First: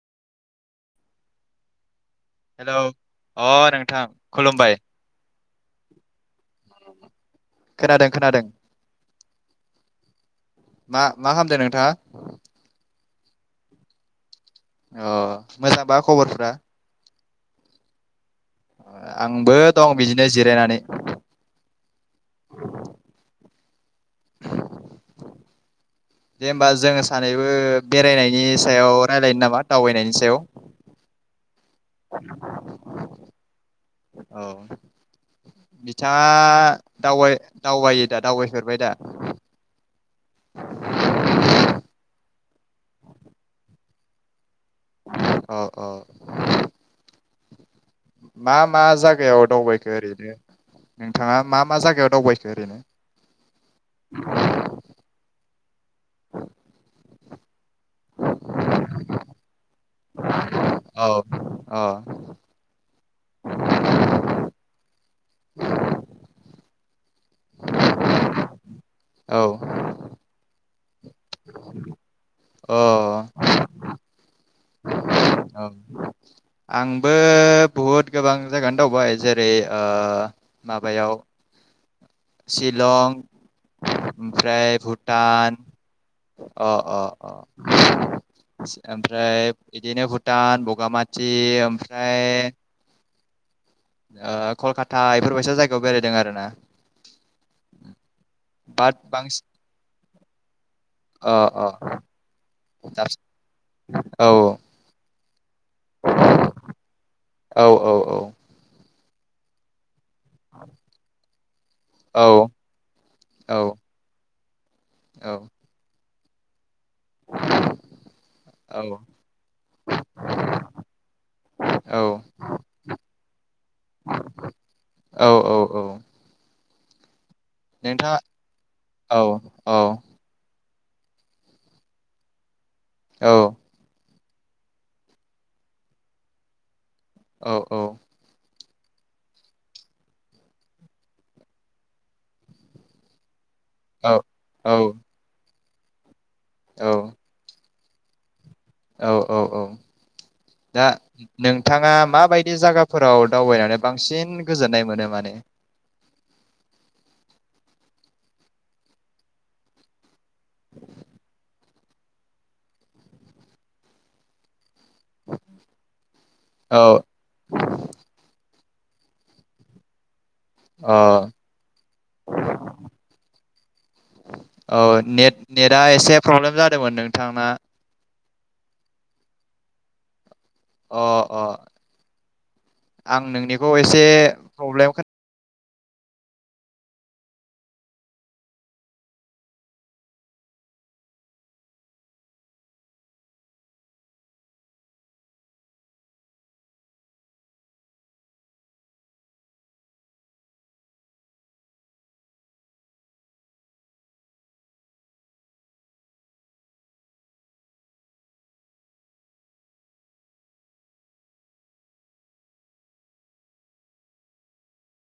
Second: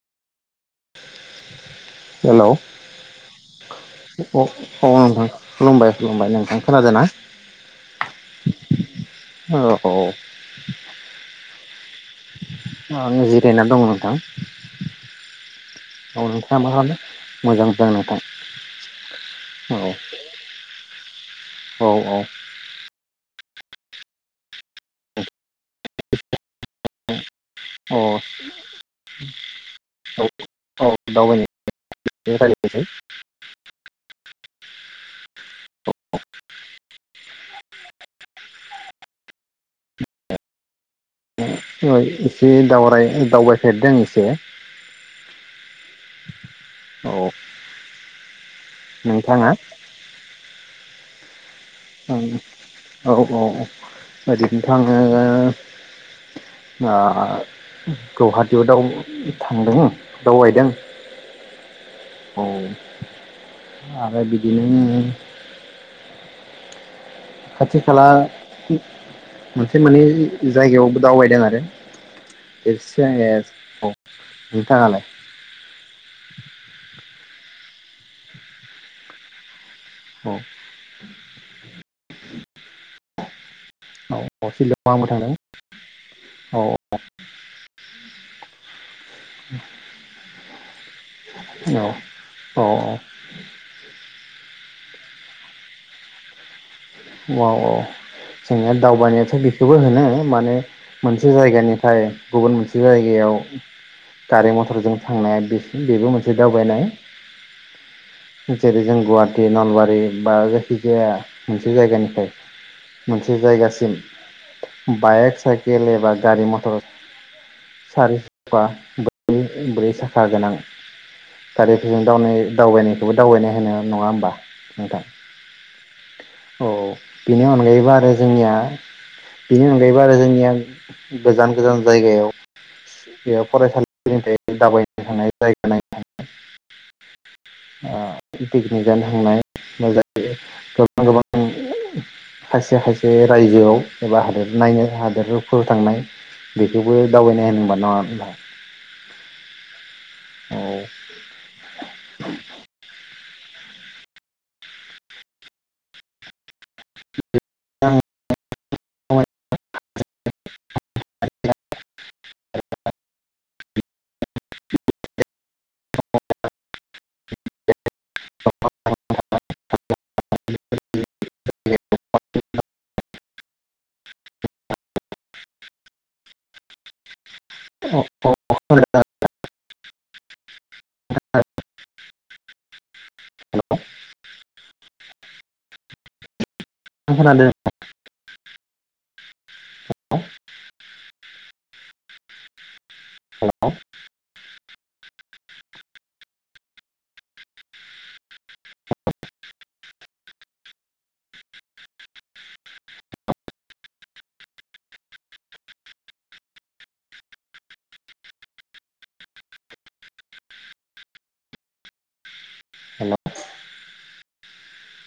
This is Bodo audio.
[inaudible] हेल' औ हेलौ अ नोंथां खुलुमबाय नोंथां खुलुमबाय खुलुमबाय नोंथां खोनादों ना खोनादों खोनादों ओ औ मा मा खालामदों नोंथाङा आं जिरायना दंङ नोंथां। अह मोजांबा खबरफ्रा मोजांसो नोंथां। आंबो औ दं बिदिनो जिरायनानै। औ औ दे होमबा जोङो सानै बो औ बेरायनायनि सायाव रायलायनो नामा दावबायनायनि औ सायाव। औ [unintelligible] औ बिथाङा दावबाय दावबायोदा दावबायफेरबाय दा? एसे दावराय दावबायफेरदों एसे। अह अह। औ मा मा जागायाव नोंथाङा दावबायखो ओरैनो? नोंथाङा। मा मा जायगायाव आं दावबायखो ओरैनो औ औ ओरैनोथ आङो ओ गहाटियाव दाउ थांदों। दावबायदों औ अ औ आरो बिदिनो [inaudible] खाथि खाला औ मोनसे मोननै जायगायावबो दावबायदों आरो अ खेबसे सिगांओ औ नोंथाङालाय? औ आंबो बुहुत गोबां जायगानो दावबाय जेरै ओ औ माबायाव सिलं औ औ ओमफ्राय शिलंआव आंबो थांदों भुटान औ अह अह अह। [inaudible] ओमफ्राय बिदिनो भुटान बगामाथि ओमफ्राय [inaudible] आ कलकाता एफोरबायसा जायगायाव बेरायदों आरोना। औ औ जोंया बाट दावबायनायाथ बांसिन बेखौबो होनो माने मोनसे अ अ जायगानिफ्राय गुबुन मोनसे दाबसे जायगायाव औ गारि मथरजों थांनाय बे बेबो मोनसे दावबायनाय औ औ औ जेरै जों गुवाहाटि नलबारि। बा जिखिजाया मोनसे औ जायगानिफ्राय मोनसे औ जायगासिम बायेक साइकेल ए बा गारि मटर सारि सका ब्रै ब्रैसाखा गोनां गारिफोरजों दावनाय दावबायनायखौबो दावबायनाय होनो नङा होमबा नोंथां। औ औ औ औ। बेनि अनगायैबो आरो नोंथाङा जोंनिया औ बेनि औ अनगायैबो आरो जोंनिया गोजान गोजान जायगायाव औ बेयाव फरायसालि बेबादिनो दावबायनो थांनाय जायगा नायनो थांनाय। औ औ अ पिकिनिक जानो थांनाय [unintelligible] गोबां खायसे खायसे रायजोआव औ एबा हादोर नायनो हादोराव फोराव थांनाय बेखौबो दावबायनाय होनो नङा होमबा? औ औ औ दा नोंथाङा माबायदि जागाफोराव दाव दावबायनानै बांसिन गोजोननाय मोनो माने? [unintelligible] [inaudible] [inaudible] औ [inaudible] [unintelligible] अ औ नेत नेता एसे प्रब्लेम जादोंमोन नोंथांना। अ [unintelligible] अ अ आं नोंनिखौ एसे प्रब्लेम खोना खोनादों हेलौ हेलौ [unintelligible]